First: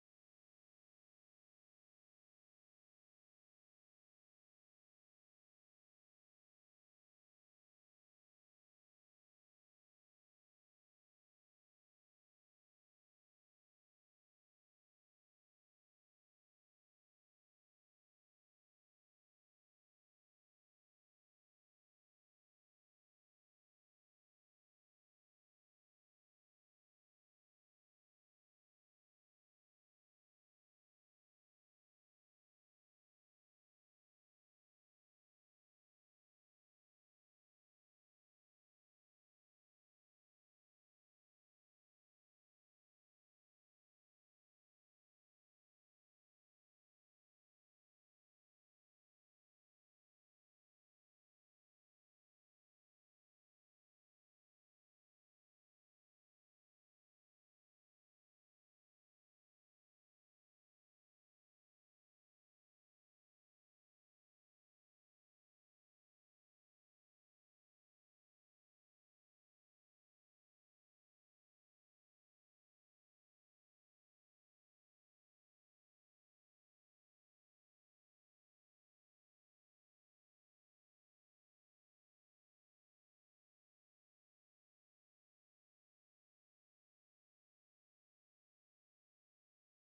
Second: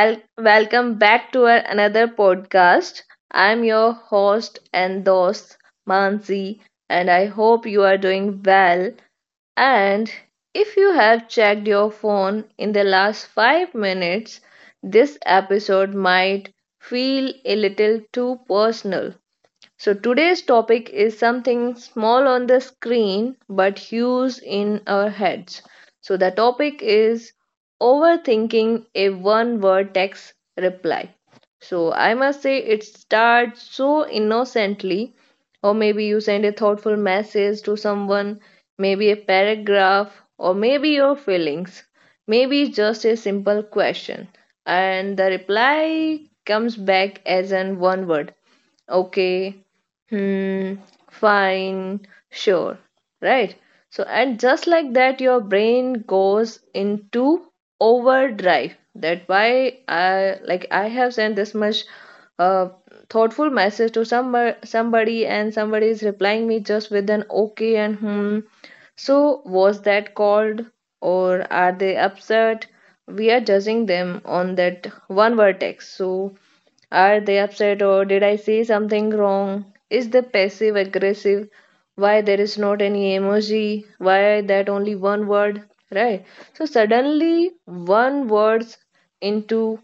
welcome back to our another podcast. I'm your host and host, Mansi, and I hope you are doing well. And if you have checked your phone in the last 5 minutes, this episode might feel a little too personal. So today's topic is something small on the screen but huge in our heads. So the topic is overthinking a one word text reply. So I must say it starts so innocently, or maybe you send a thoughtful message to someone, maybe a paragraph, or maybe your feelings, maybe just a simple question, and the reply comes back as an one word: okay, hmm, fine, sure, right? So, and just like that, your brain goes into overdrive. That why I have sent this much uh, thoughtful message to somebody, and somebody is replying me just with an okay and hmm. So, was that called, or are they upset? We are judging them on that one vertex. So, are they upset or did I say something wrong? Is the passive aggressive? Why there is not any emoji? Why that only one word? Right? So suddenly one words into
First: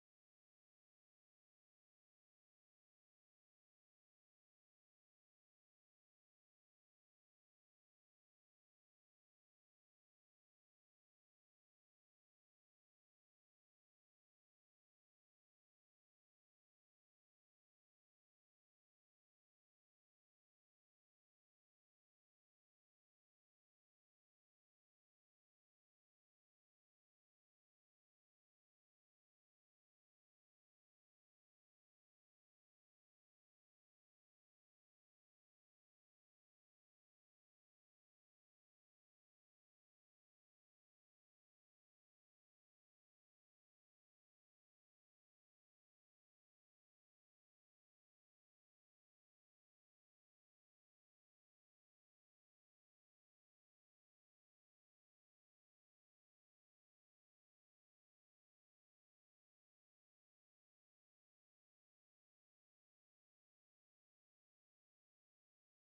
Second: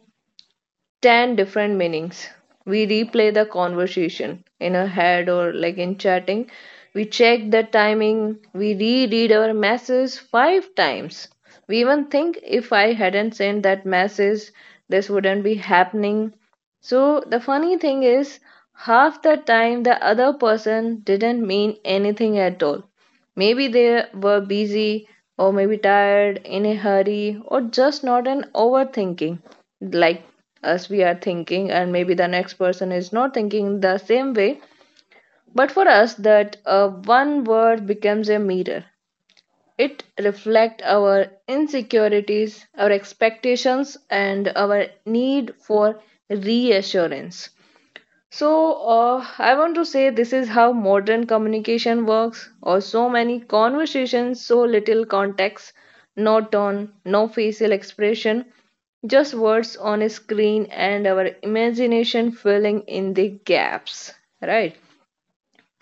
10 different meanings. We replay the conversation in our head or like in chatting. We check the timing. We reread our messages 5 times. We even think if I hadn't sent that message, this wouldn't be happening. So the funny thing is, half the time the other person didn't mean anything at all. Maybe they were busy, or maybe tired, in a hurry, or just not an overthinking like us we are thinking, and maybe the next person is not thinking the same way. But for us, that one word becomes a mirror. It reflects our insecurities, our expectations, and our need for reassurance. So, I want to say this is how modern communication works, or so many conversations, so little context, no tone, no facial expression, just words on a screen and our imagination filling in the gaps, right?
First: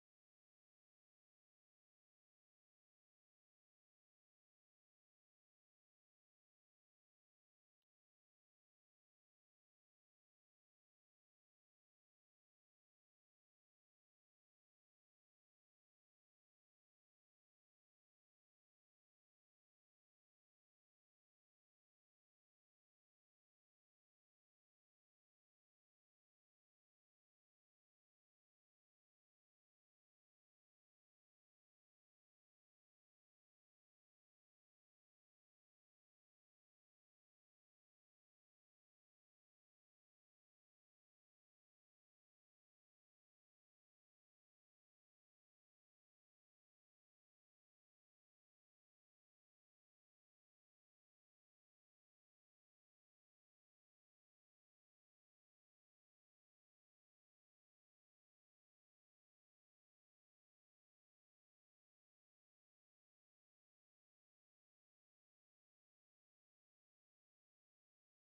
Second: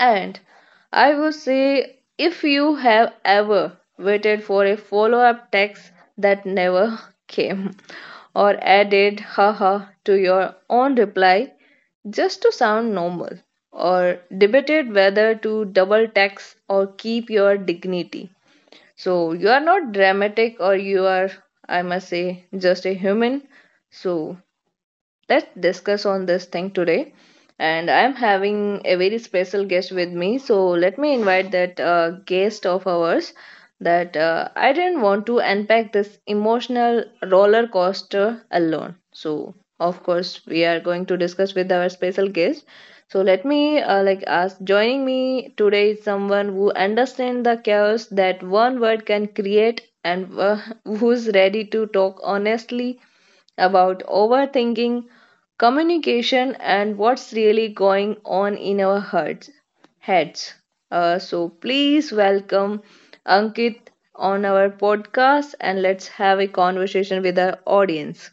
And I would say if you have ever waited for a follow up text that never came, or added haha to your own reply just to sound normal, or debated whether to double tax or keep your dignity. So you are not dramatic or you are, I must say, just a human. So let's discuss on this thing today. And I'm having a very special guest with me. So let me invite that guest of ours that I didn't want to unpack this emotional roller coaster alone. So of course we are going to discuss with our special guest. So let me like ask joining me today is someone who understands the chaos that one word can create and who's ready to talk honestly about overthinking, communication, and what's really going on in our hearts, heads. So please welcome Ankit on our podcast and let's have a conversation with our audience.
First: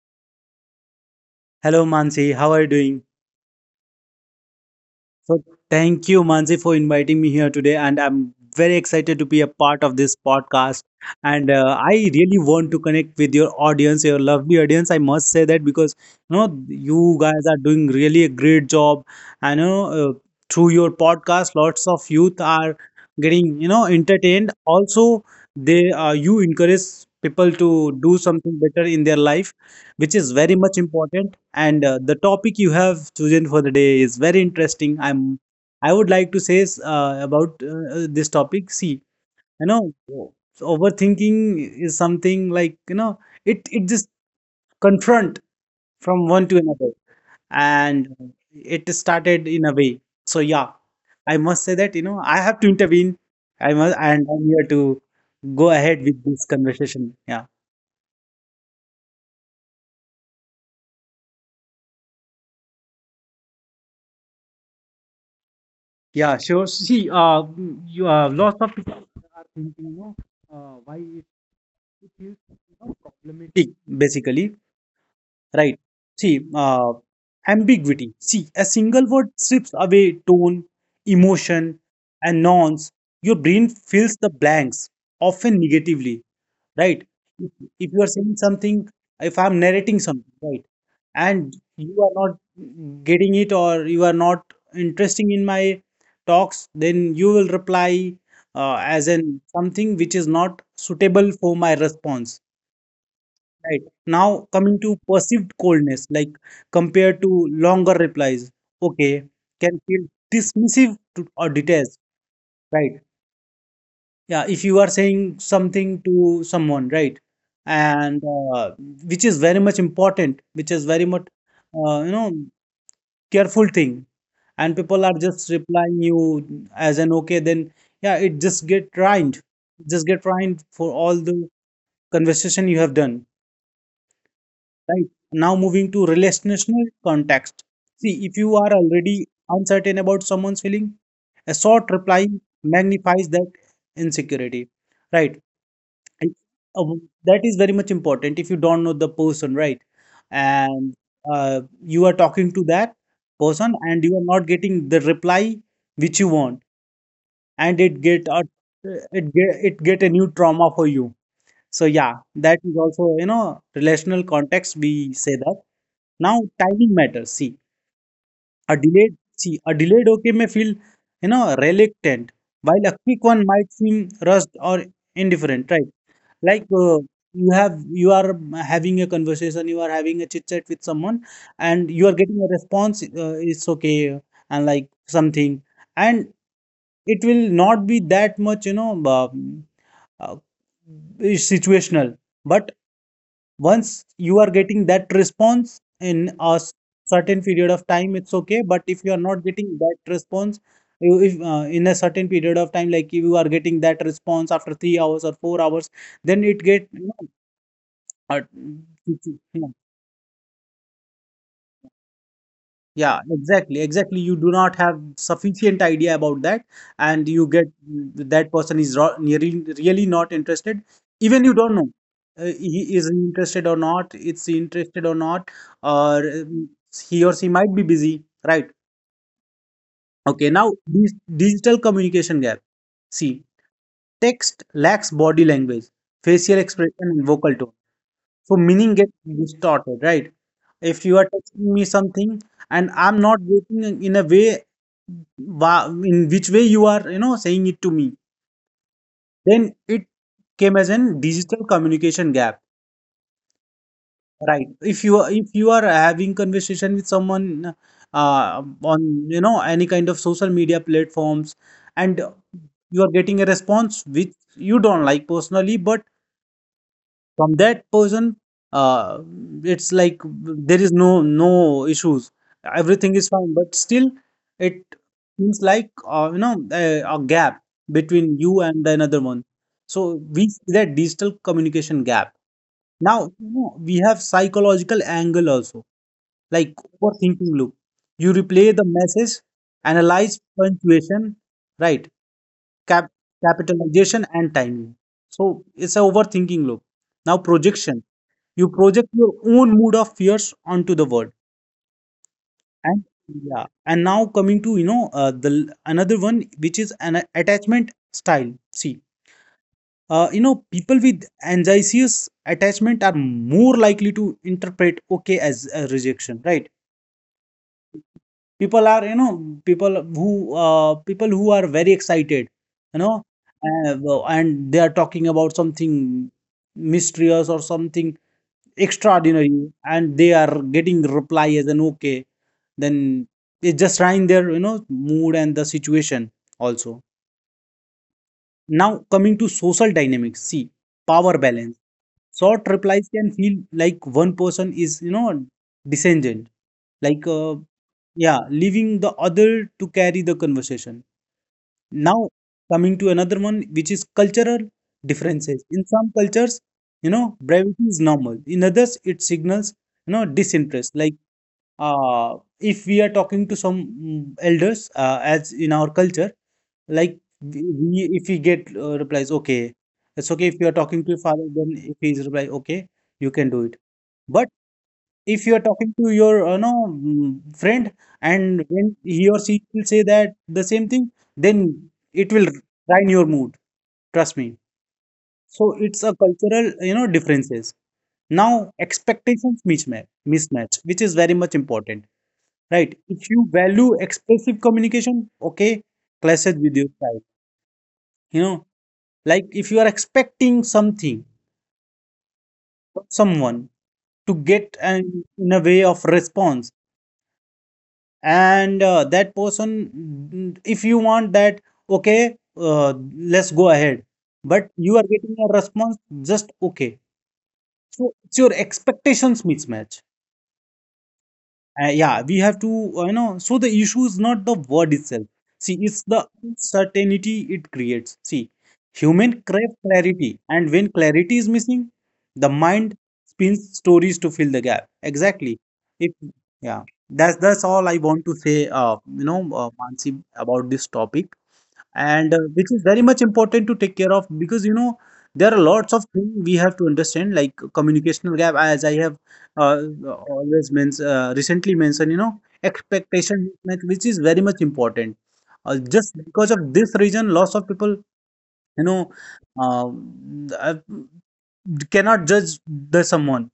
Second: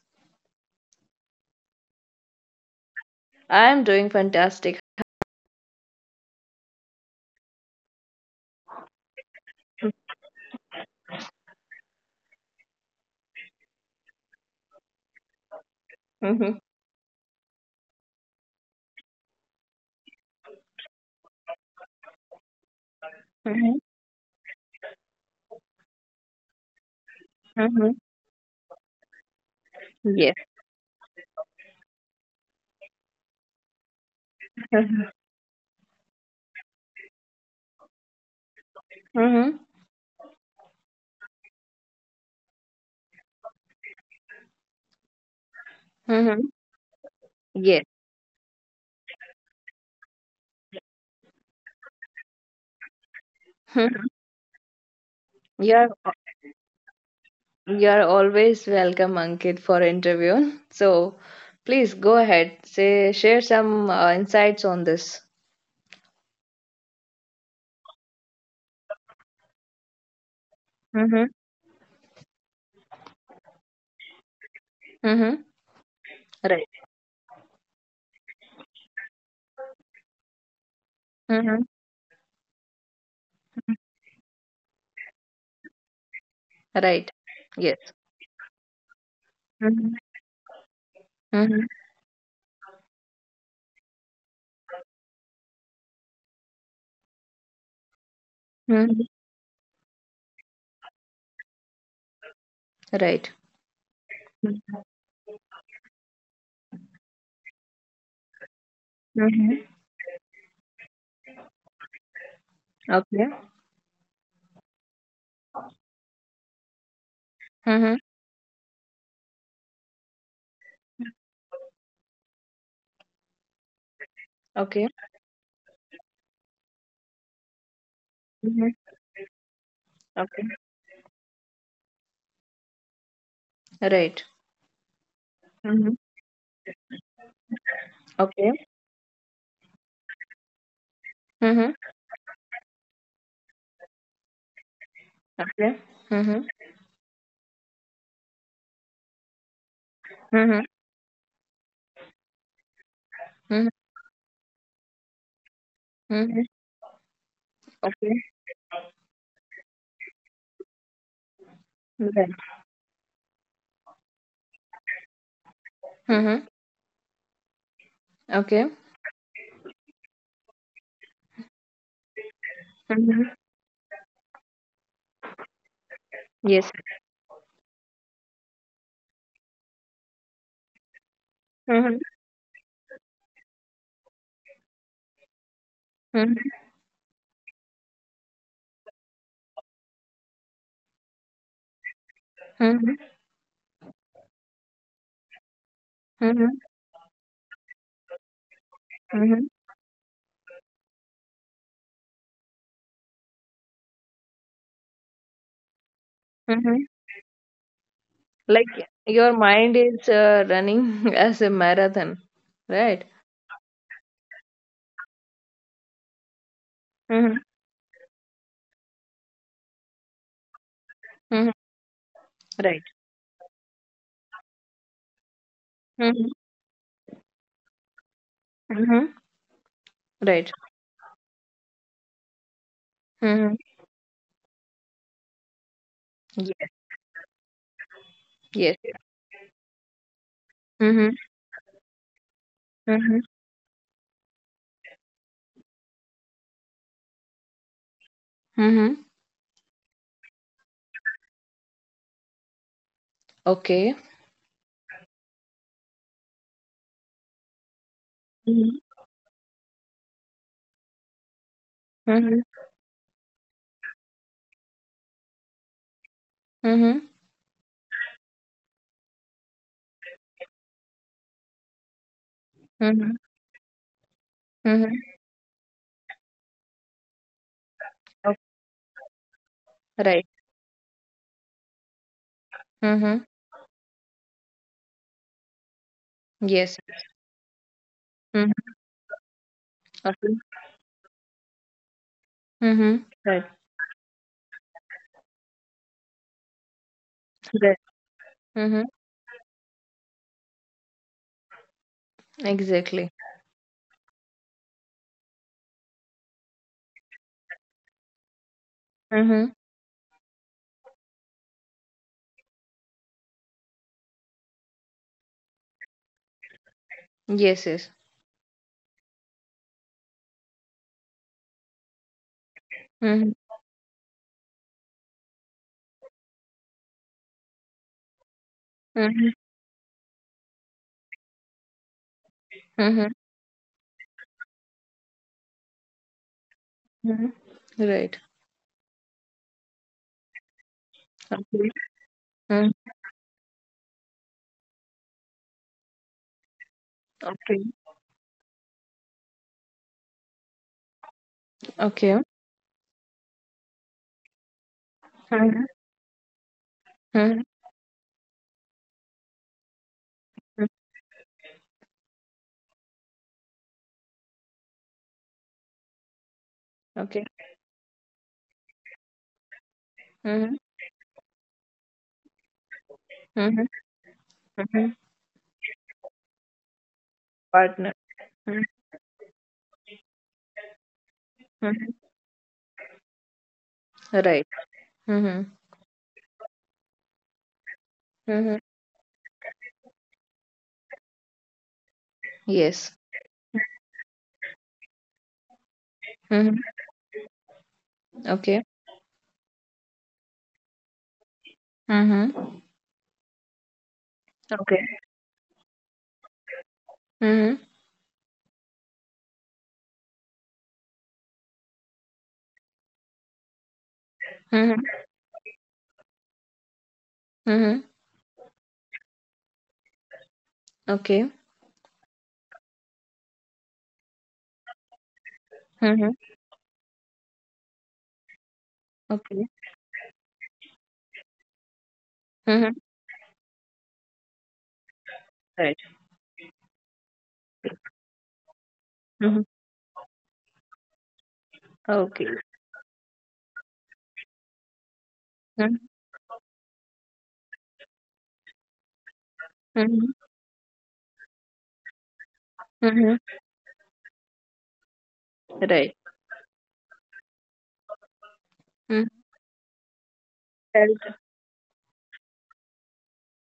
Hello Mansi, how are you doing? I am doing fantastic. So Thank you Mansi for inviting me here today and I'm very excited to be a part of this podcast and I really want to connect with your audience, your lovely audience. I must say that because you Mhm, know you guys are doing really a great job, and you know through your podcast lots of youth are getting, you mhm, know, entertained. Also, they you encourage people to mhm. do something better in their life, which is Yes. very much important. And the topic you have chosen for the day is very interesting. Mhm, I would like to say about this topic. See, mhm, you know, so overthinking is something like, you know, it just confront from one mhm. to another, Yes. and it started in a way. So yeah, I must say that, you know, I have to intervene. I must, Mhm. and I'm here to go You ahead are with this conversation, yeah. You are always welcome, Ankit, for interview. So please go ahead. Say share some insights on this. Yeah, sure. See, you lots of people are thinking, you know, why Mm-hmm. it is, you know, problematic basically, Mm-hmm. right? See, Right. Ambiguity. See, a single word strips away tone, Mm-hmm. emotion, and nouns. Your brain fills the blanks, often negatively, right? Right. If, Yes. if you are saying something, if I'm Mm-hmm. narrating something, right, and Mm-hmm. you are not getting it, or you are not interesting in my talks, then you will reply Mm-hmm. as in something which is not suitable for my response. Right. Right. Now coming to perceived coldness, like compared to longer replies, okay, Mm-hmm. can feel dismissive to, or detached, right? Okay. Yeah, if you are saying something to someone, right, Mm-hmm. and which is very much important, which is very much, you know, careful thing, and Okay. people are just replying you as an okay, then yeah, it Mm-hmm. Just get Okay. ruined for all the conversation you have done. Right. Right? Now moving Mm-hmm. to relational context. See, if you are Okay. already uncertain about someone's feeling, a Mm-hmm. short reply magnifies that insecurity, right? Okay. And Mm-hmm. uh, that is very much important if you don't know the person, right? Mm-hmm. And you are talking to that person Mm-hmm. and you are not getting the reply which you Mm-hmm. want, and it get Okay. a, it get a new trauma for you. So yeah, Right. that is also, you know, relational context. We say that. Now Mm-hmm. timing matters. Okay. See a delayed okay may feel, you know, reluctant, while a quick one Mm-hmm. might seem rushed or indifferent. Right? Like Yes. You are having a conversation, you are having a chit chat with someone, and Mm-hmm. you are getting a response. It's okay, and like something, and Mm-hmm. it will not be that much, you know, uh, situational. But Mm-hmm. once you are getting that response in Mm-hmm. a certain period of time, it's okay, but if you are not getting that response if in a certain period of time, like if you are getting that response after 3 hours or 4 hours, then it get Mm-hmm. you know, Like your uh, mind is running as a marathon, right? yeah, exactly, exactly. You do not have sufficient idea about that, and Mm-hmm. you get that person is really, really not interested. Even you Mm-hmm. don't know Right. he is interested or not. It's interested or not, or Mm-hmm. He or she might be busy, right? Mm-hmm. Okay, Right. now this digital communication gap. See, Mm-hmm. text lacks body language, facial Yes. expression, and vocal tone, so Yes. meaning gets distorted, right? If Mm-hmm. you are texting me something and I'm Mm-hmm. not waiting in a way in which way you are, you know, saying it to me, Mm-hmm. then it came as an digital communication gap, Okay. right? If you are having conversation with someone Mm-hmm. on, you know, any kind of social media platforms, and Mm-hmm. you are getting a response which you don't like personally, but Mm-hmm. from that person, uh, it's like there is no no issues, everything Mm-hmm. is fine, but still it Mm-hmm. seems like you know a gap between Okay. you and the another one. So Right. we see that digital communication gap. Now Mm-hmm. you know, we have psychological angle also, like Yes. overthinking loop. You replay Mm-hmm. the message, analyze Okay. punctuation, right, cap Mm-hmm. Right. capitalization and timing. So it's a overthinking loop. Now Right. projection. You Mm-hmm. project your own mood of fears onto the world. And Exactly. yeah, and now coming to, you know, another one which is an attachment style. See, Mm-hmm. You know, people with anxious attachment are more likely to interpret okay as a rejection, right? Yes. Yes. People are, you know, people who people who are very excited, you know, Mm-hmm. And they are talking about something mysterious or something Mm-hmm. extraordinary, and they are getting reply as an okay, Mm-hmm. then it's just trying their, you know, mood and the situation also. Mm-hmm. Right. Now coming to social dynamics. See, power Okay. balance. Short Mm. replies can feel like one person is, you know, descendant, like Okay. yeah, leaving the other to carry the conversation. Now Okay. coming to another one which is cultural differences. Mm-hmm. In some cultures, you know, Mm-hmm. brevity is normal. In others, it signals, you know, disinterest. Like if we are talking to some elders as in our culture, like Okay. If we get replies okay, it's okay. If Mhm, you are talking to your father, then if he is reply okay, you can do mhm, it. But mhm. if you are talking to your, you know, friend, Partner. and Mhm, when he or she will say that the same thing, then mhm. it will ruin your mood, trust me. Right. Mhm, So it's a cultural, you know, differences. Now mhm. expectations mismatch. Mismatch which is very much important, right? Yes. If you value expressive communication, okay clashes Mhm. with your style, you know. Okay. Like if you are expecting something Mhm. from someone to get Okay. an in a way of response, Mhm, and that person, if you want that okay, let's go ahead, but mhm, you are getting a response just okay. mhm. So it's your expectations mismatch. Okay. Yeah, we have to, you know, so the issue is not the word itself. See, it's Mhm. the uncertainty it creates. See, human Okay. crave clarity, and when clarity is missing, the Mhm. mind spins stories to fill the gap. Exactly. Right. If yeah, that's all I want to say. You know, Mhm. Mansi, about this topic, and Okay. which is very much important to take care of, because you know there are Mhm, lots of things we have to understand, like communicational gap. As I have uh, mhm, recently mentioned, you know, mhm. expectation mismatch, which is very much important. Right. Just because of this reason, lots of people, you know, Mhm. uh, uh, Health. cannot judge the someone,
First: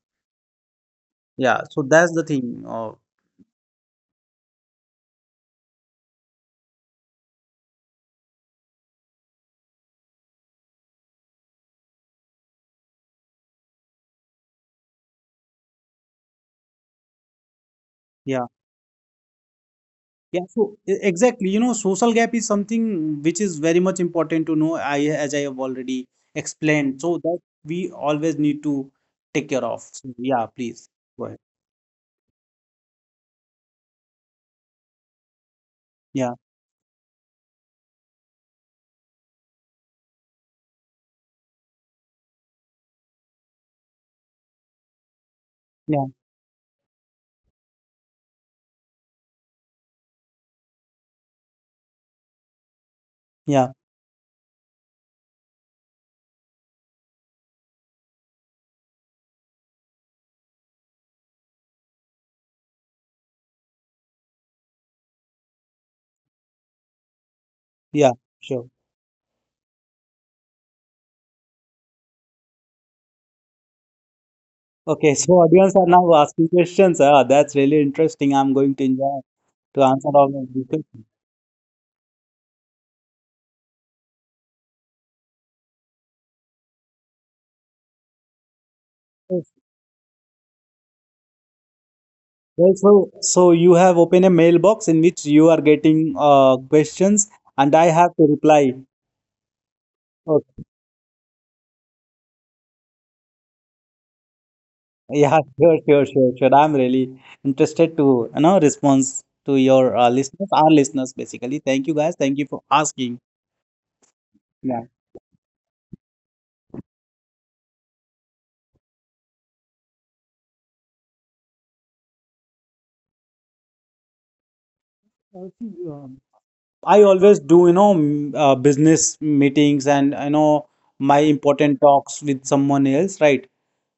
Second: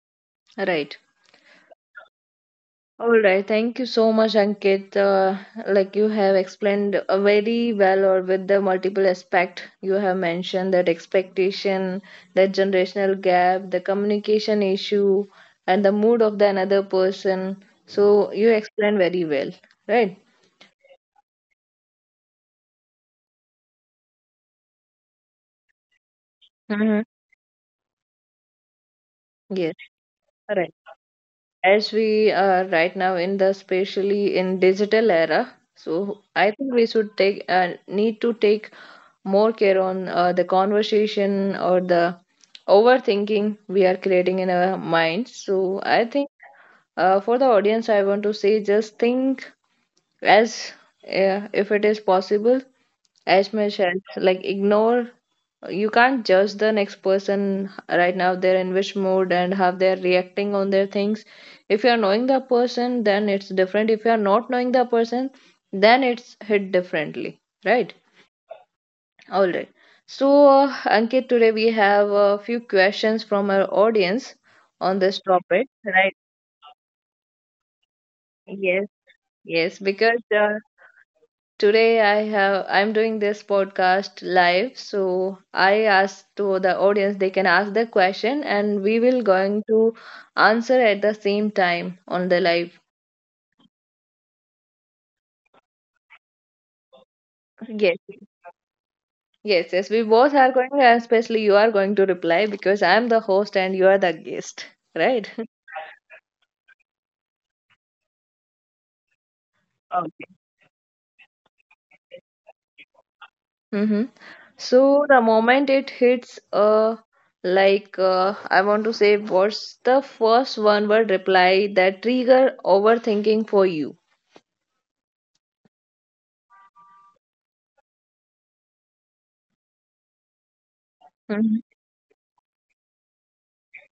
Right. yeah. So that's the thing, All right, thank you so much, Ankit. Like you have explained very well, or with the multiple aspect you have mentioned that expectation, that generational gap, the communication issue, and the mood of the another person. So you yeah. explained very well, right? Yeah, so exactly. You know, social gap is something which is very much important to know. I, as I have already Hmm. explained, so that we always need to take care Yes, of. So yeah, correct. please go ahead. As we are right now in the especially in digital era, so Yeah, I think we should take need to take more care on the conversation or the overthinking we are creating in our minds. So I yeah, think for the audience, I want to say just think as if it is possible, as yeah, much as like ignore. You can't judge the next person right now. They're in which mood and how they're reacting on their things. If you're knowing the person, then it's different. If you're not knowing the person, then it's hit differently, right? yeah. Sure. All right. So, Ankit, today we have a few questions from our audience on Okay, this so topic, audience are now right? asking questions. Ah, that's really interesting. I'm going to Yes, enjoy yes, to answer because all of these questions. today I'm doing this podcast live, so I ask to the audience they can ask the question and we will Yes. going to answer at the same time on the Well, live. So, so you have opened a mailbox in which you are getting questions, and I Yes. have to reply. Yes, yes, we both are Okay. going, and especially you are going to reply because I'm the host and you are the guest, right? Yeah, sure, sure, sure, sure. I'm really interested to, you know, response to your Okay. listeners, our listeners, basically. Thank you guys. Thank you for asking. Mm-hmm. Yeah. So the moment it hits, I want to say, what's the first one word reply that trigger overthinking for you? See, I always do, you know, business meetings, and, you know, my Mm-hmm. important talks with someone else, right?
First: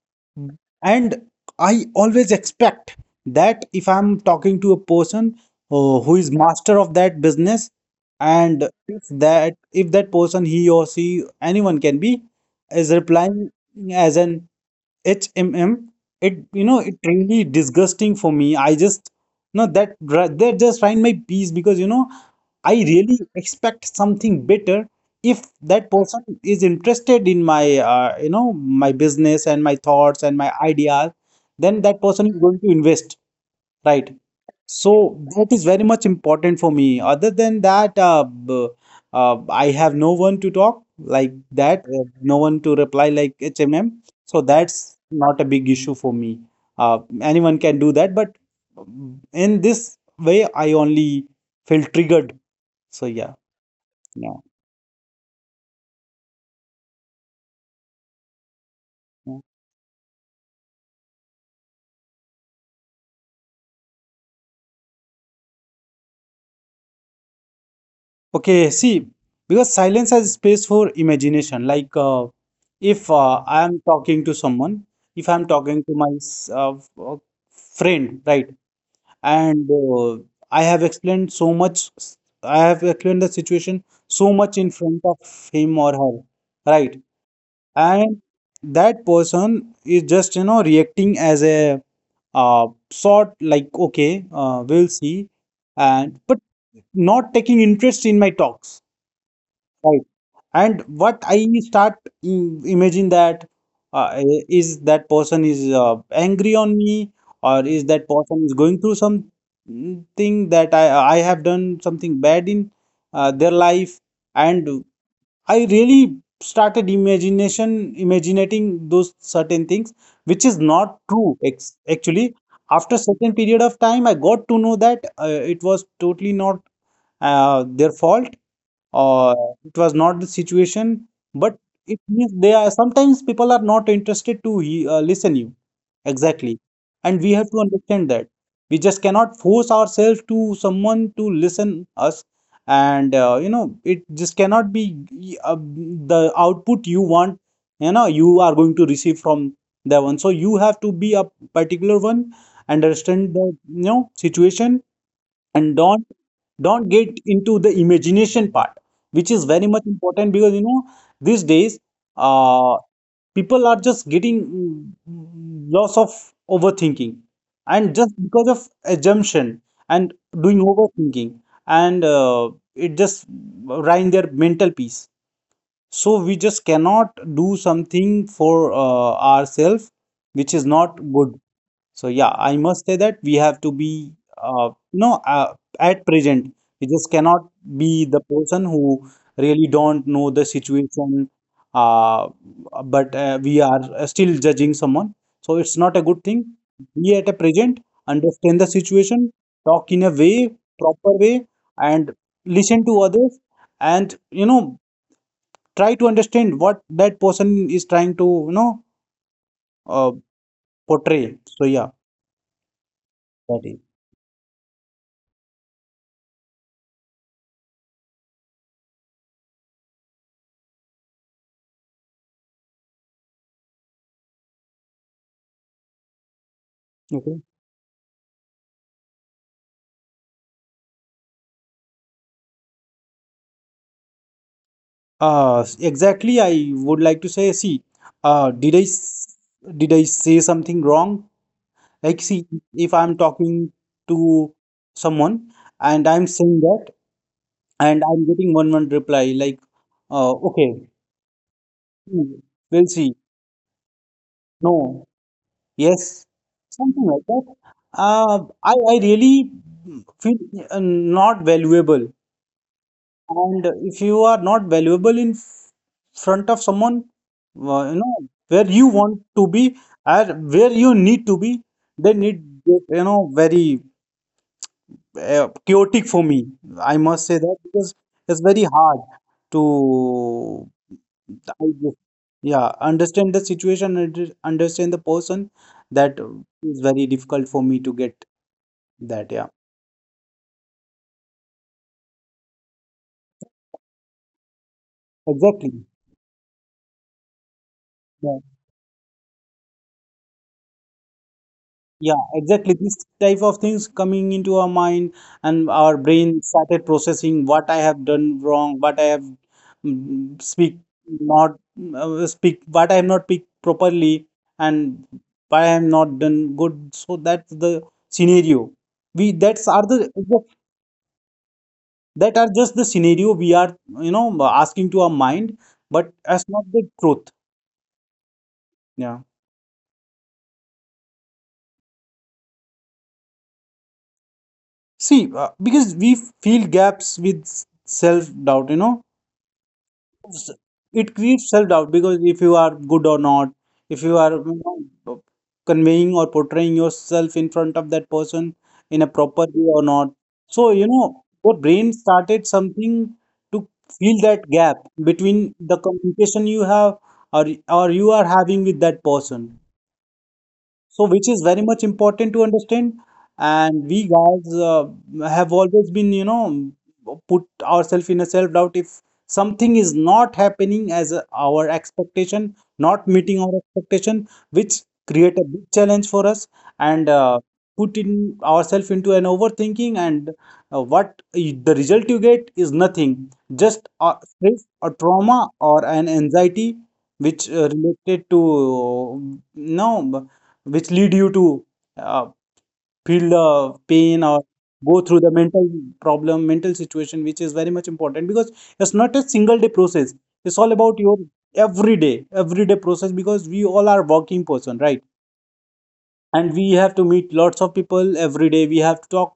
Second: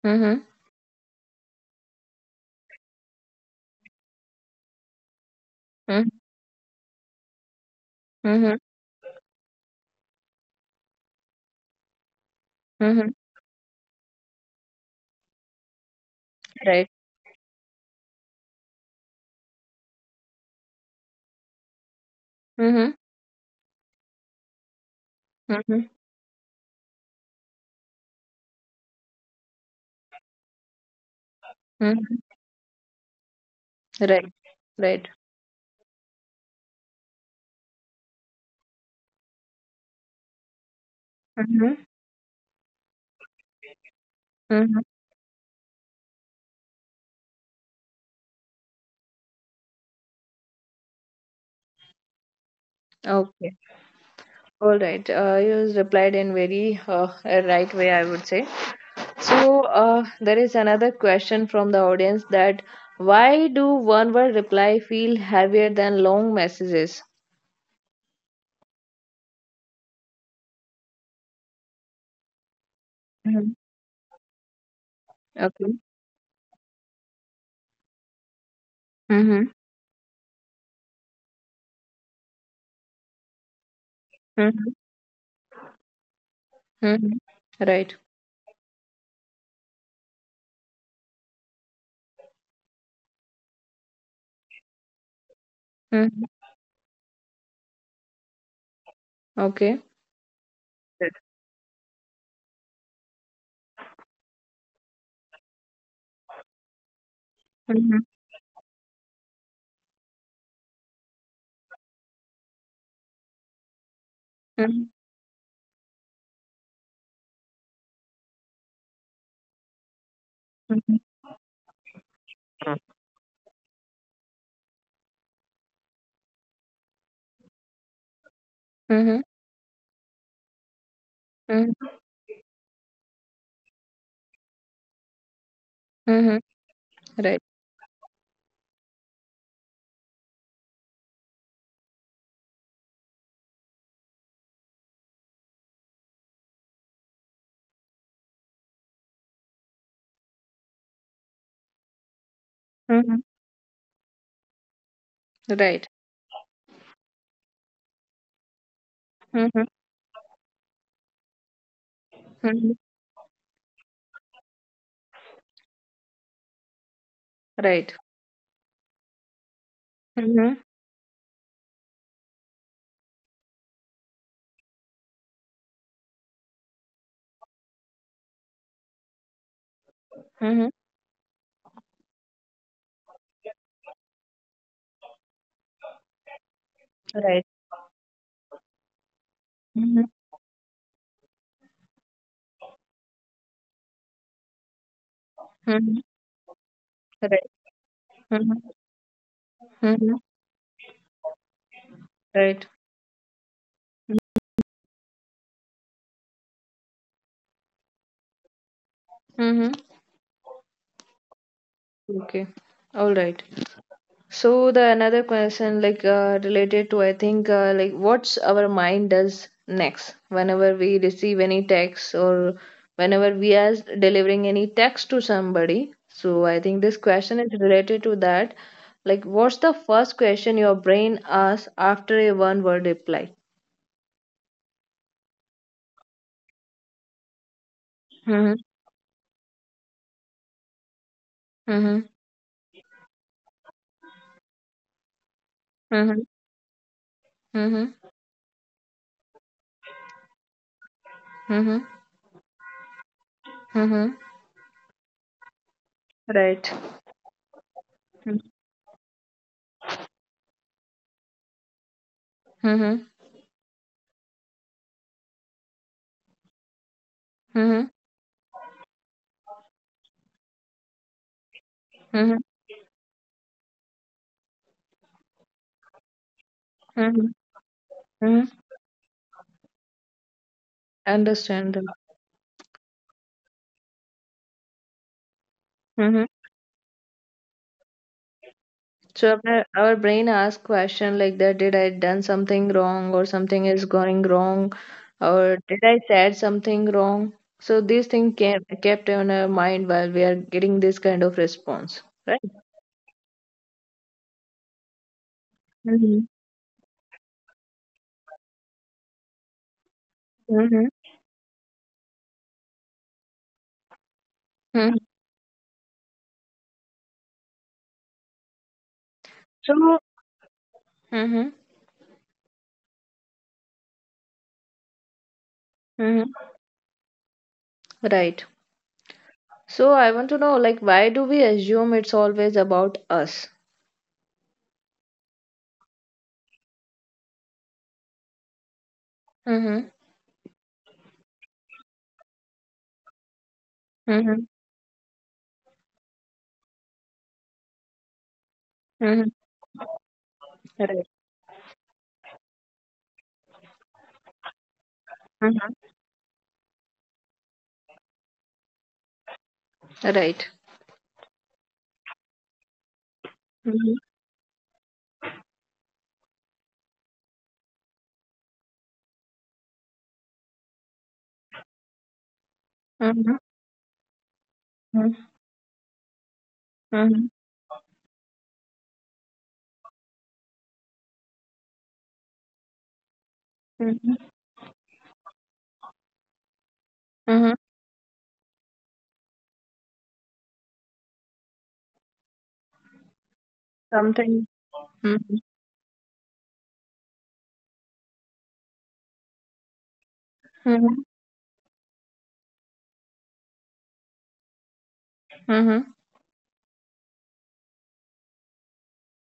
Mm-hmm. Mm. And I always expect that if I'm talking to a person who Mm-hmm. is master of that business, Mm-hmm. and if that person, he or she, anyone can be, is Mm-hmm. replying as an HMM, it, you know, Right. it really disgusting for me. I just no that that just find my peace, because you know I Mm-hmm. really expect something better. If Mm-hmm. that person is interested in my you know, my business and my thoughts and my ideas, then that person Mm-hmm. is going to invest, right? Right. So Right. that is very much important for me. Other than that, I have no one to talk like Mm-hmm. that, no one to reply like HMM, so Mm-hmm. that's not a big issue for me. Anyone can do that, but in this way I only feel triggered. So yeah, Okay. yeah. All right, you replied in very a right way, I would say. Yeah. So there is another question from the audience that why do one word reply feel heavier than long messages? Okay, see, because silence has space for imagination. Like, if Mhm. I am talking to someone, if I'm Okay. talking to my friend, right, Mm-hmm. and I have explained so much, I have explained the situation so much in Mm-hmm. front of him or her, right, Mm-hmm. Right. and that person is just, you know, reacting as a sort like, okay, we'll see. And Mm-hmm. but not taking interest in my talks, Okay. right, and what I start imagine that uh, is that person is angry on me, or is Mm-hmm. that person is going through some thing that I have done something bad in their life, and Mm-hmm. I really started imagination imagining those certain things which is not true actually. After certain period of time I got to know that it was totally not their fault, Mm-hmm. or it was not the situation, but it means they are sometimes people are not interested to listen you. Mm-hmm. Exactly. And we Right. have to understand that we just cannot force ourselves to someone to listen us, and it just cannot be the output you want, you are going to receive from that one. So you have to be a particular one, Mm-hmm. understand the situation, and Right. don't get into the imagination part, which is Mm-hmm. very much important because these days Mm-hmm. uh people are just getting lots of overthinking, Right. and just because of assumption and doing Mm-hmm. overthinking, and it just ruin their mental peace. So we just cannot do something for ourselves, which is not Mm-hmm. good. So yeah, I must say that we have to be, at present, we just cannot Right. be the person who really don't know the Mm-hmm. situation, uh, but we are still judging someone. So it's not a good thing. Mm-hmm. Be at a present, Right. understand the situation, Mm-hmm. talk in a way, Mm-hmm. proper way, and listen to others, Right. and try to understand what that person is trying to, uh, Mm-hmm. portray. So yeah, Okay. that is All right. So the another question like related to I think like what's our mind does next whenever we receive any text or whenever we are delivering any text to somebody. okay. So I think this question is related to that. Like what's the first question your brain asks after a one word reply? Exactly. I would like to say, see, uh, did I Mm-hmm. s- did I say something wrong? Like, see, Mm-hmm. if I'm talking to someone and I'm saying Mm-hmm. that, and I'm Mm-hmm. getting one reply like, okay, Mm-hmm. hmm, we'll see. Mm-hmm. No, yes, Right. something like that. Uh, Mm-hmm. I I really feel not valuable. Mm-hmm. And if you are not valuable in front of someone, Mm-hmm. Where you want to be, or where you need to be, then it get, very chaotic for me. I must say that because it's Mm-hmm. very hard to, I Understand. just- yeah, understand the situation and just understand the person. That Mm-hmm. is very difficult for me to get that. So Yeah, our brain asks question like that, did I done something wrong or something is going wrong or did exactly. I said something wrong? So these things Yeah. kept on our mind while we are getting this kind of response, Yeah, right? exactly. This type of things coming into our mind, and our Mm-hmm. brain started processing what I have done wrong, what I have speak, Mm-hmm. not speak, what I have not speak properly, Hmm. and why I have not done good. So that's the scenario. We that's are So, the mm-hmm. That are just the scenario we are asking to our mind, but that's Mm-hmm. not the truth. Right. Yeah. So I want to know like why do we assume it's always about us? See, because we feel gaps with self doubt, Mm-hmm. it creates self-doubt, because if you are good or not, if you are Mm-hmm. Know, conveying or portraying yourself in front of that person in a Mm-hmm. proper way or not. So, Right. Your brain started something to fill that gap between the Mm-hmm. communication you have, or or you are having with that person. Right. So, which is very much important to understand. And Mm-hmm. we guys have always been, put ourselves in a self-doubt if something is not happening as our expectation, not meeting our expectation, which Mm-hmm. create a big challenge for us, and put in ourselves into an overthinking, and the result you get is nothing, just a Mm-hmm. stress, a trauma, or an anxiety, which Mhm. Related to, no, which lead you to uh, feel the pain or Something. go through the Mhm. mental problem, mental situation, which is very much important because it's not a single day process. It's all about Mhm. your everyday, everyday process, because we all are working person, right? Mhm. And we have to meet lots of people every day. We have to talk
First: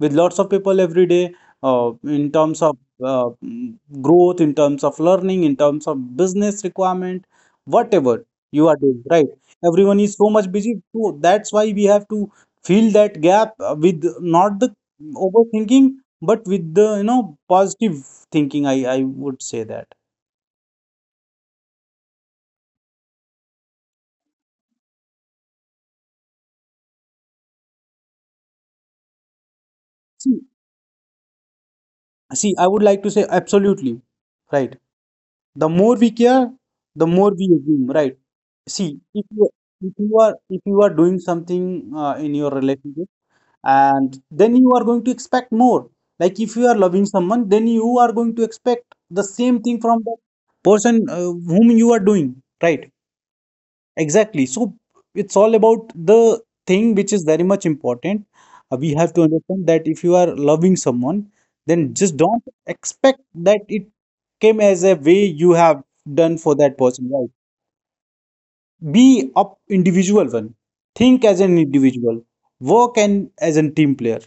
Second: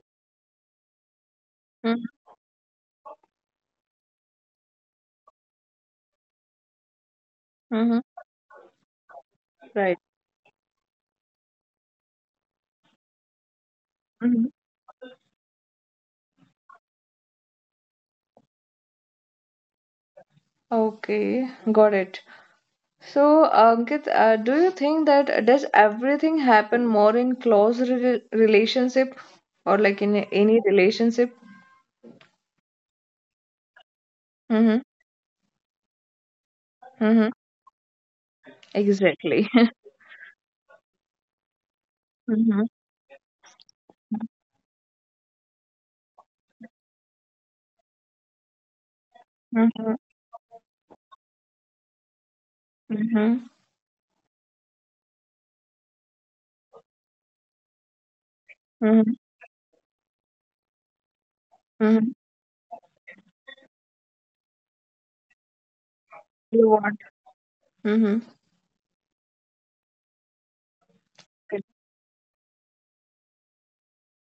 with lots of people every day, Mhm. in terms of uh, mm, growth, in terms of learning, in terms of business requirement, Mhm. whatever you are doing, right? Right. Everyone is so much busy. So that's why we have to fill that gap with Mhm. not the overthinking, but with the, positive thinking. I would say that. Okay, got it. So, Ankit, do you think that does everything happen more in close re relationship or like in See, any relationship? see, I would like to say absolutely, right? Mm-hmm. The more we care, the Mm-hmm. more we assume, right? See, if you Exactly. if you are if you are doing something in your Mm-hmm. relationship, and then you are going to expect more. Like if you are loving someone, then you are going to expect the same thing Mm-hmm. from the person whom you are doing, right? Mm-hmm. Exactly. So it's all about the thing which is very much important. We have Mm-hmm. to understand that if you are loving someone, then Mm-hmm. just don't expect that it came as a way you have done for You that want. person, right? Mm-hmm. Be up individual one, think as an individual, work and as a team player.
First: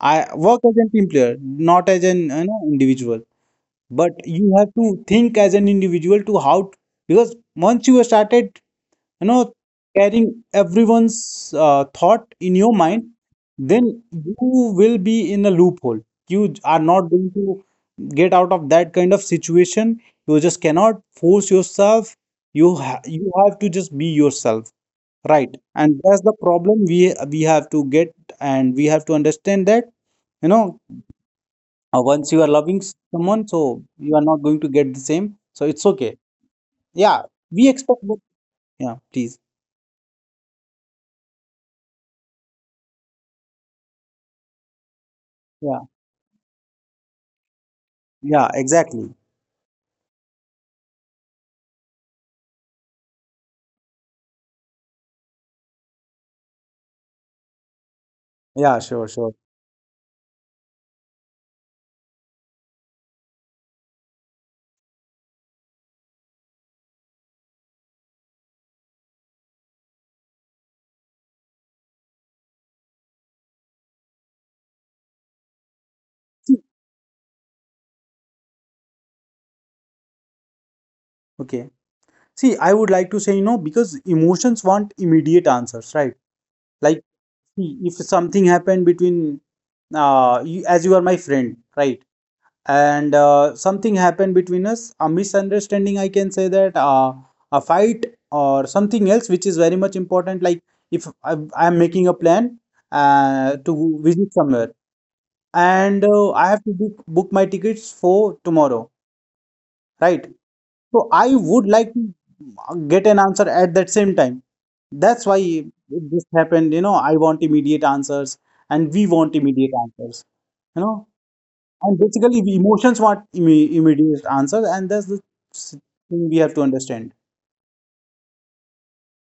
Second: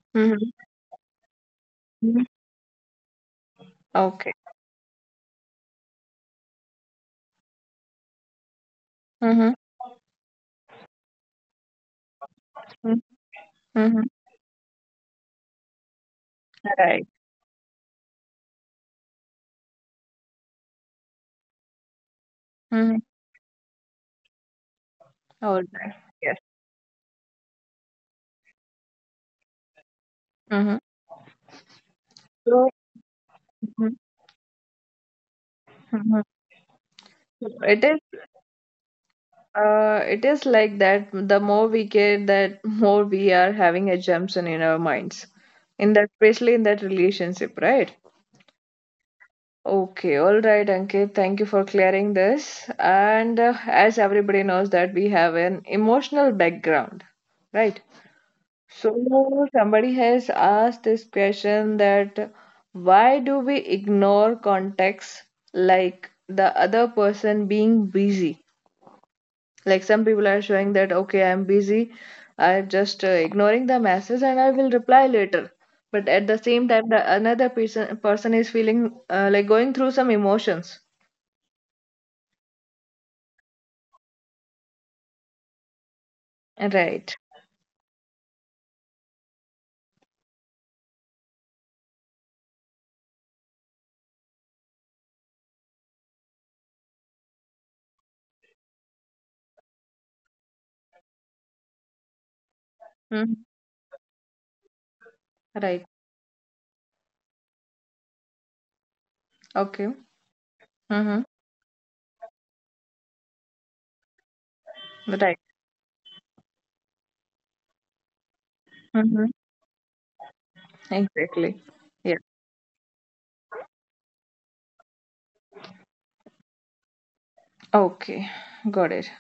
I work Mm-hmm. as a team player, not as an individual, but Okay. you have to think as an individual to how. Because once you have started you know Mm-hmm. carrying everyone's thought in your mind, then Mm-hmm. you will be in a loophole. You are not Right. going to get out of that kind of situation. You just cannot force yourself. Mm-hmm. You have to just be yourself, right, All right. and that's Yes. the problem we have to get, and we have to understand that you Mm-hmm. know once you are So loving someone, so Mhm, you are not going to get the same, so it's okay. mhm. Yeah, we It is expect that- yeah, please. it is like that the more we get that, more we are having a assumption in our minds Yeah, in that, especially in that relationship, right? yeah, exactly. Okay, all right, Ankit, thank you for clearing this, and as everybody knows that we have an emotional background, right? Yeah, sure, sure. So somebody has asked this question that why do we ignore context, like the other person being busy. Like some people are showing that, okay, I'm busy, I'm just ignoring the message and I will reply later. But at the same time, the another person is feeling like going through some emotions. Okay, see, I would like to say, because emotions want immediate answers, right? Like, Right. see, if something happened between you, as you are my friend, right, and something happened between us, a misunderstanding, I can say that, a fight or something else, which is very much important. Like if I am making a plan Mhm. To visit somewhere, Right. and I have to book my tickets for tomorrow, Okay. right? So Mm-hmm. I would like to get an answer at that same time. That's why Right. it just happened. I want immediate answers, and we Mm-hmm. want immediate answers, you know Exactly. and Yeah. basically, the emotions want immediate answers, and that's the s- thing we have to understand. Okay. Got it.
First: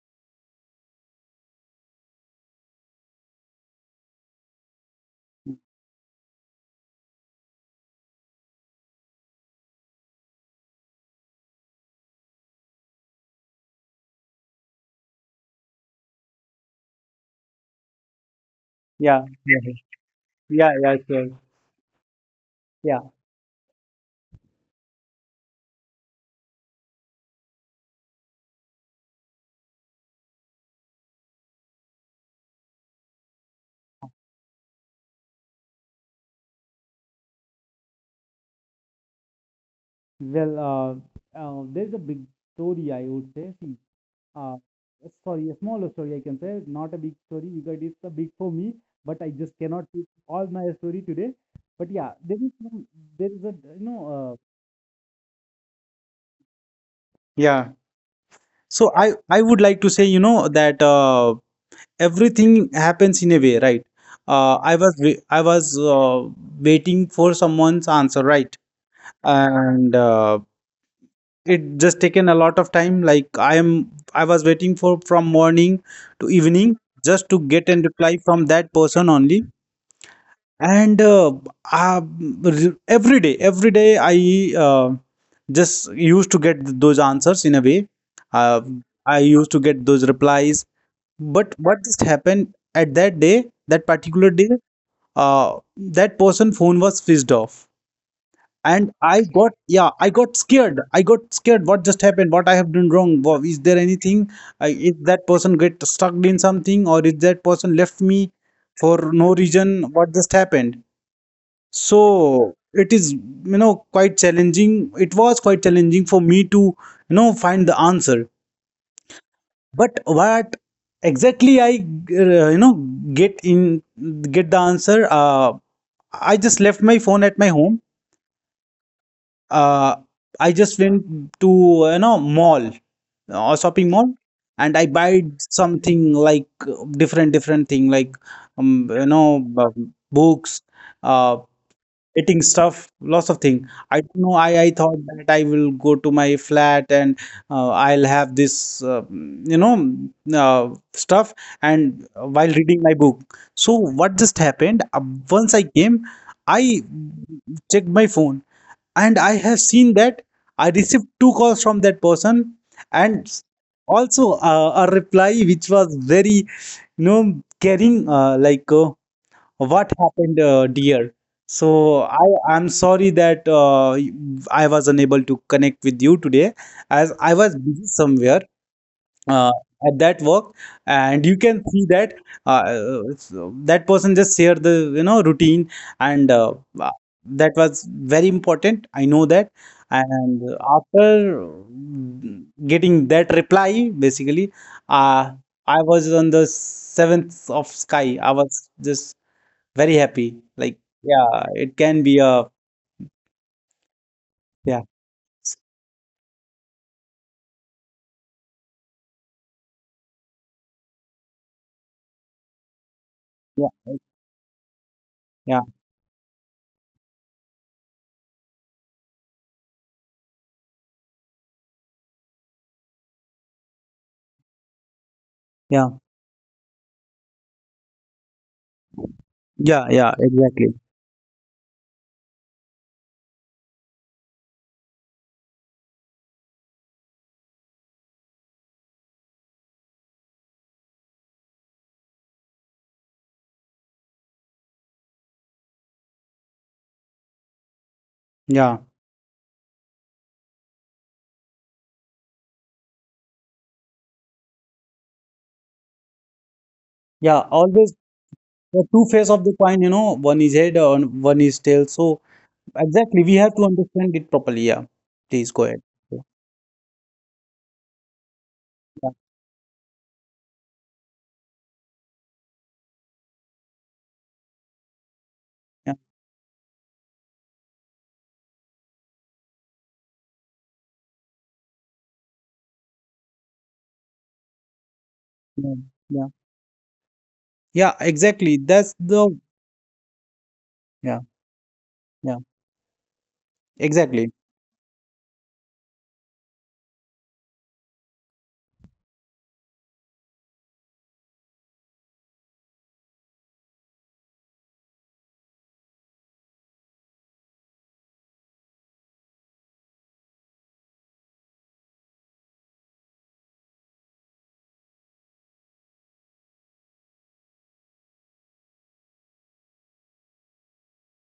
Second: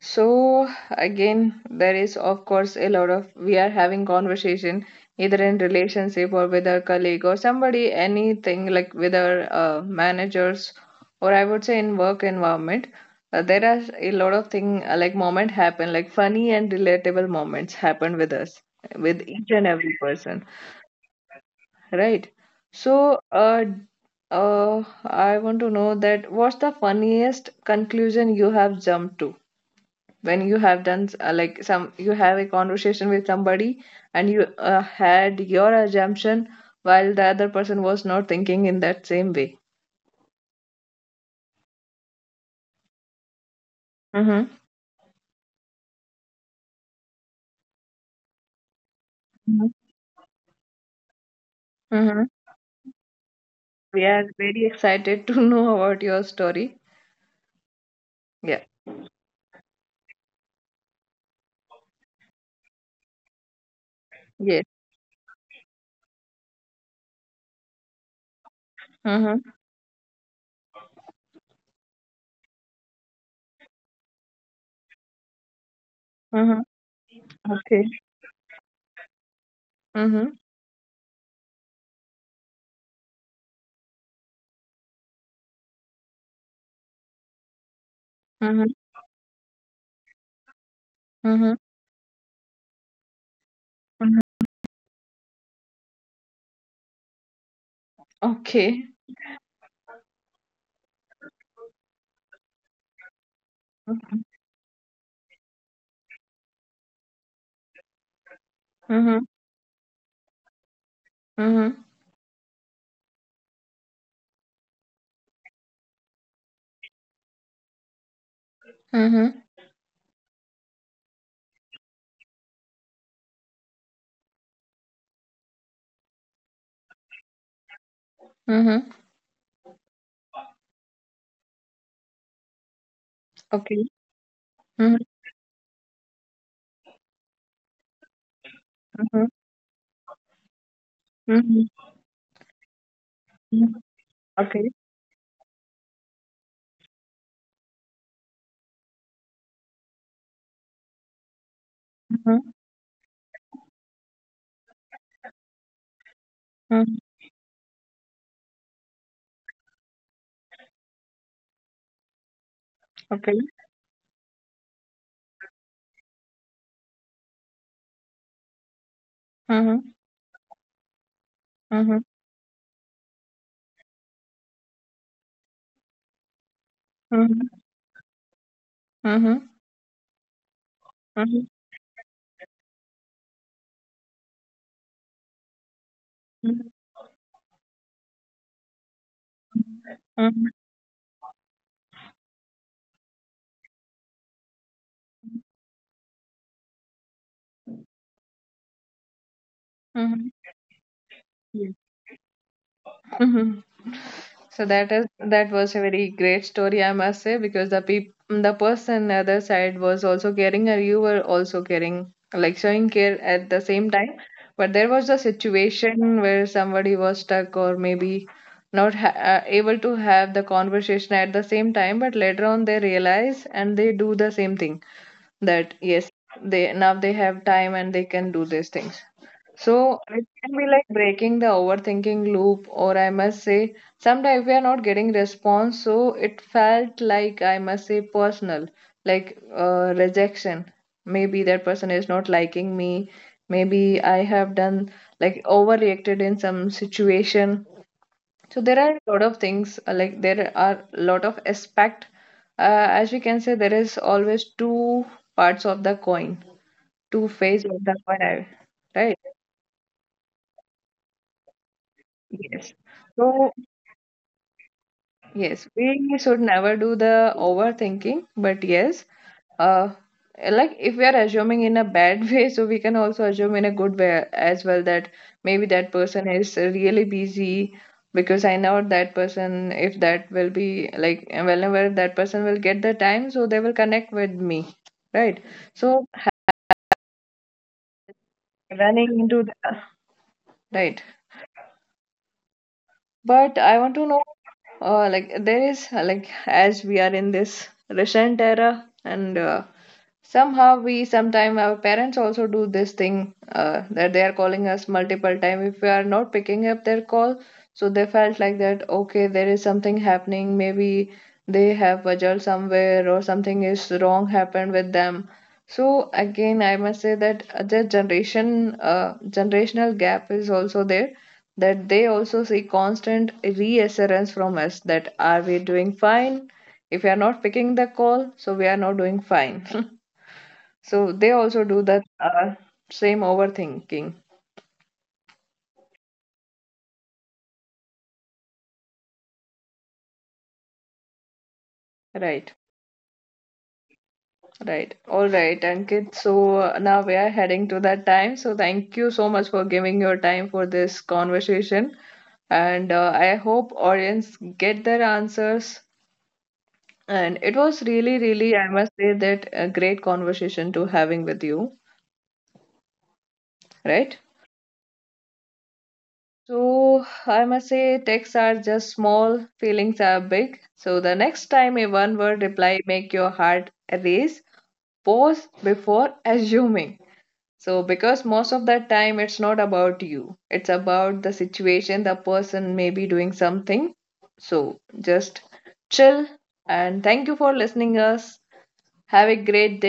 So again, there is of course a lot of we are having conversation either in relationship or with our colleague or somebody, anything like with our managers or I would say in work environment. There are a lot of thing like moment happen, like funny and relatable moments happen with us, with Yeah, each and yeah, every person, yeah, yeah, sure. right? Yeah. So I want to know that what's the funniest conclusion you have jumped to, when you have done like some you have a conversation with somebody and you had your assumption while the other person was not thinking in that same way. Well, there's a big story, I would say. See, Mm-hmm. uh, sorry, a smaller story I can say, not a big story, because it's a big for me, but I just cannot put all my story today. But yeah, Mm-hmm. there is some. There is a you know We are very excited to know about your story. Yeah. Yeah. So I would like to say, that everything happens in a way, right? uh, Yes. i was wai- i was uh, waiting for someone's answer, right? Mm-hmm. And it just taken a lot of time, like I was waiting for from morning to Mm-hmm. evening just to get a Okay. reply from that person only. Mm-hmm. And uh, every day I uh, just used to get those answers in a way, uh, Mm-hmm. I used to get those replies. But Mm-hmm. what just happened at that day, that Mm-hmm. particular day, that person phone was switched off. Okay. And I got yeah, I got scared, I got scared, what just happened, what I have done wrong. Wow, is there Mm-hmm. anything, is that person get stuck in something, or is that person left me for Mm-hmm. no reason? What just happened? Mm-hmm. So it is, quite challenging, it was quite challenging for me to find the answer. But what exactly I uh, you know get in get the answer, I just left my phone at my home. Mm-hmm. Uh, I just went to mall, or Okay. shopping mall, and I Mm-hmm. buy something like different different thing, like Mm-hmm. Books, uh Mm-hmm. Okay. Mm-hmm. eating stuff, lots of thing. Mm-hmm. I don't know. I Okay. I thought that I will go to my flat and I'll have this stuff, and while reading my book. So what just happened, once I came, I checked my phone, and I have seen that I received two calls from that person, and also a reply which was very know caring, Mm-hmm. what happened, dear, so I am sorry that I was unable to connect with you today as I Mm-hmm. was busy somewhere, Mhm. uh, at that work. And you Mhm. can see that uh, it's- that person just share the routine. And Mhm. uh, that was very important, I know that. And Mhm. after getting that reply, basically, uh, I was on the seventh of sky, I was just very happy, Mhm. like, yeah. It can Yeah. be a. Mhm. Yeah, So that is that was a very great story, I must say, because the peop the person other side was also caring, and you were also caring, like showing yeah, yeah, care at the same time. But there was a situation where somebody was stuck or maybe not ha able to have the conversation at the same time. But later on, they realize and they do the same thing that yeah, yes, they now they have time and they can do these things. yeah, So yeah, it can be exactly. like breaking the overthinking loop, or I must say, sometimes we are not getting response, so it felt like I must say personal, like rejection. Maybe that person is not liking me. Maybe I have done like overreacted in some situation. So there Yeah, are a lot of things, like there are a lot of aspect. As we can say, there is always two parts of the coin, two yeah, face of the always. coin. The two Right? face of the coin, one is head and one is tail. So Yes. exactly, we So, have to understand it properly. Yeah, please yes, go ahead. we Yeah, should never do the overthinking, but yes, uh, like if we are assuming in a bad way, so we can also assume in a good way as well that maybe that yeah, person is really busy because I know that person, if that will be like whenever that person will get the time, so they will connect with me, right? yeah, So yeah, yeah, exactly. That's the. running into the, Yeah, right. yeah, But I exactly. want to know, as we are in this recent era, and somehow we sometime our parents also do this thing that they are calling us multiple time if we are not picking up their call, so they felt like that okay there is something happening, maybe they have bajal somewhere or something is wrong happened with them. So again I must say that the generation generational gap is also there, that they also see constant reassurance from us that are we doing fine. If we are not picking the call so we are not doing fine. So they also do that same overthinking. Right, right. All right, Ankit. So now we are heading to that time. So thank you so much for giving your time for this conversation. And I hope audience get their answers. And it was really, really, I must say that a great conversation to having with you. Right. So I must say texts are just small, feelings are big. So the next time a one word reply make your heart race, pause before assuming. So, because most of that time it's not about you, it's about the situation, the person may be doing something. So, just chill and thank you for listening us. Have a great